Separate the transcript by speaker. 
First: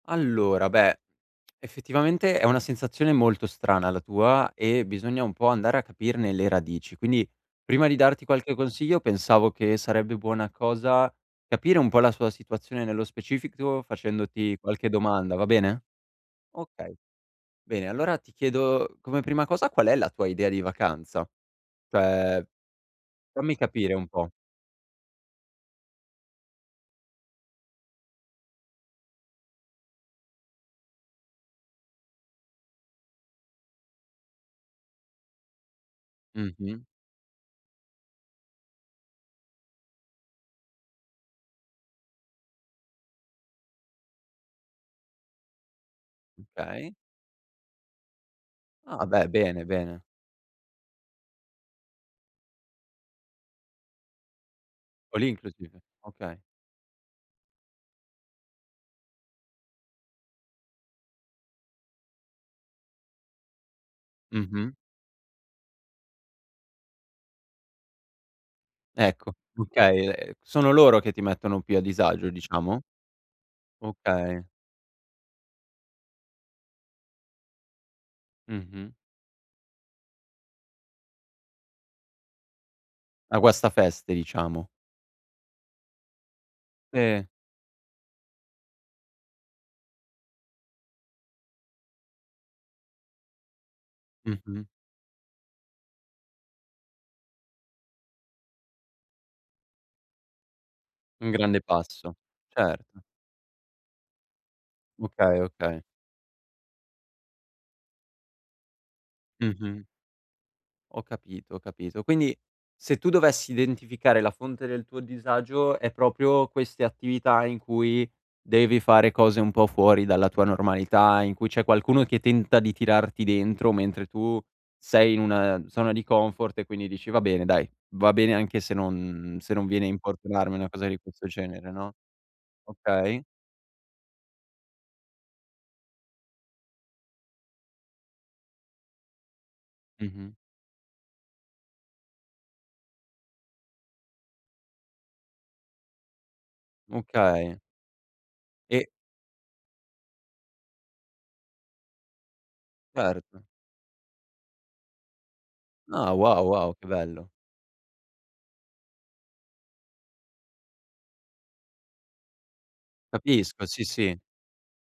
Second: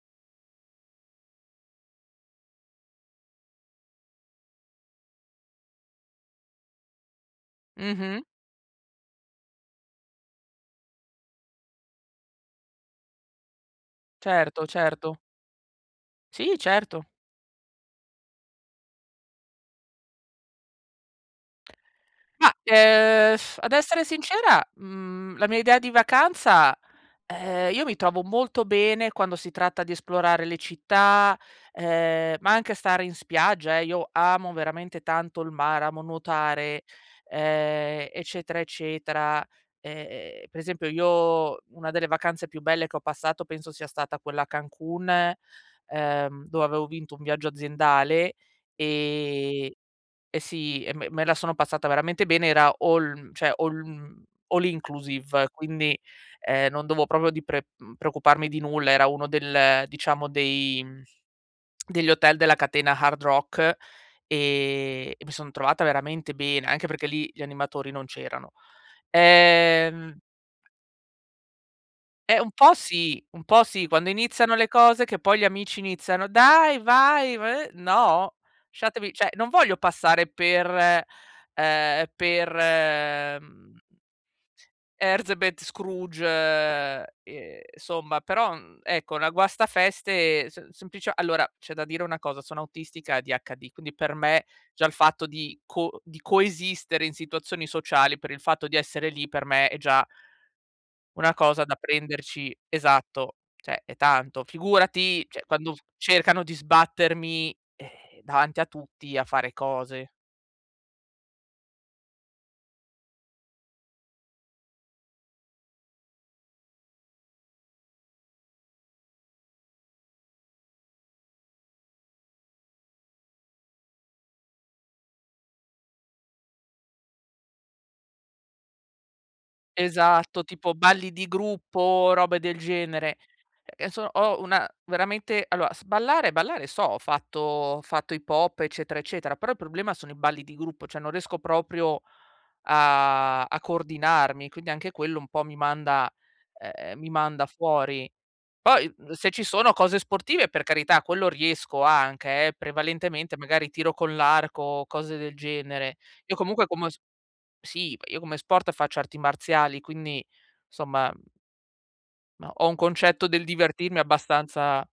Speaker 1: Allora, beh, effettivamente, è una sensazione molto strana la tua e bisogna un po' andare a capirne le radici, quindi prima di
Speaker 2: Mh-mh.
Speaker 1: darti qualche consiglio pensavo che sarebbe buona cosa capire un po' la sua situazione nello specifico, facendoti
Speaker 2: Certo,
Speaker 1: qualche
Speaker 2: certo.
Speaker 1: domanda, va bene?
Speaker 2: Sì,
Speaker 1: Okay,
Speaker 2: certo.
Speaker 1: bene, allora, ti chiedo come prima cosa, qual è la tua idea di vacanza? Cioè,
Speaker 2: Ma, ehm,
Speaker 1: fammi
Speaker 2: ad
Speaker 1: capire
Speaker 2: essere
Speaker 1: un po'.
Speaker 2: sincera, mhmm, la mia idea di vacanza: ehm, io mi trovo molto bene quando si tratta di esplorare le città, ehm, ma anche a stare in spiaggia, ehm, io amo veramente tanto il mare, amo
Speaker 1: Mh-mh.
Speaker 2: nuotare, ehm, eccetera, eccetera, ehm, per esempio, io una delle vacanze più belle che ho passato penso sia stata quella a Cancun, ehm, dove avevo
Speaker 1: Okay.
Speaker 2: vinto un viaggio aziendale,
Speaker 1: Ah, beh, bene,
Speaker 2: ehm,
Speaker 1: bene.
Speaker 2: e sì, e me me la sono passata veramente bene, era all mhmm, cioè all mhmm, all
Speaker 1: All
Speaker 2: inclusive,
Speaker 1: inclusive.
Speaker 2: quindi,
Speaker 1: Okay.
Speaker 2: ehm, non dovevo proprio di pre uhm, preoccuparmi di nulla. Era uno del, diciamo dei, mhmm, degli hotel della catena Hard Rock
Speaker 1: Mh-mh.
Speaker 2: e mi son trovata veramente bene, anche perché lì gli animatori non c'erano,
Speaker 1: Ecco, okay,
Speaker 2: ehm
Speaker 1: ehm, sono loro che ti mettono più a disagio,
Speaker 2: Eh, un po'
Speaker 1: diciamo?
Speaker 2: sì, un po' sì, quando
Speaker 1: Okay.
Speaker 2: iniziano le cose che poi gli amici iniziano: "Dai, vai, v" no,
Speaker 1: Mh-mh.
Speaker 2: lasciatevi, cioè, non voglio passare per ehm, per,
Speaker 1: La guaste
Speaker 2: mhmm
Speaker 1: feste, diciamo.
Speaker 2: Herzebet Scrooge,
Speaker 1: E.
Speaker 2: ehm, somma, però, uhm, ecco, una guastafeste s semplice allora c'è da dire una cosa, sono autistica ADHD, quindi per me
Speaker 1: Mh-mh.
Speaker 2: già il fatto di co di coesistere in situazioni sociali, per il fatto di essere lì per me è già
Speaker 1: Un
Speaker 2: una
Speaker 1: grande
Speaker 2: cosa da
Speaker 1: passo,
Speaker 2: prenderci
Speaker 1: certo.
Speaker 2: esatto, cioè è tanto. Figurati,
Speaker 1: Okay,
Speaker 2: cioè quando u
Speaker 1: okay.
Speaker 2: cercano di sbattermi, ehm, davanti a tutti a fare
Speaker 1: Mh-mh.
Speaker 2: cose.
Speaker 1: Ho capito, ho capito. Quindi se tu dovessi identificare la fonte del tuo disagio, è proprio queste attività in cui devi fare cose un po' fuori dalla tua normalità, in cui c'è qualcuno che tenta di tirarti dentro, mentre tu sei in un, ehm, zona di comfort e quindi dici: "Va bene, dai, va bene anche se non se non viene a
Speaker 2: Esatto,
Speaker 1: importunarmi una
Speaker 2: tipo
Speaker 1: cosa di
Speaker 2: balli di
Speaker 1: questo genere",
Speaker 2: gruppo
Speaker 1: no?
Speaker 2: o robe del genere.
Speaker 1: Okay.
Speaker 2: Che so ho una veramente, allora, s ballare ballare so, ho fatto ho fatto hip hop, eccetera, eccetera, però il problema sono i
Speaker 1: Mh-mh.
Speaker 2: balli di gruppo, cioè non riesco proprio a a coordinarmi, quindi anche quello un po' mi manda ehm, mi manda
Speaker 1: Okay.
Speaker 2: fuori.
Speaker 1: E
Speaker 2: Poi, mhmm, se ci sono cose sportive, per carità, quello riesco anche, eh, prevalentemente
Speaker 1: Erto.
Speaker 2: magari tiro con l'arco o cose del genere.
Speaker 1: Ah,
Speaker 2: Io
Speaker 1: wow,
Speaker 2: comunque
Speaker 1: wow, che
Speaker 2: come s
Speaker 1: bello.
Speaker 2: sì, io come sport faccio arti marziali, quindi, somma no, ho un concetto del
Speaker 1: Capisco, sì,
Speaker 2: divertirmi
Speaker 1: sì.
Speaker 2: abbastanza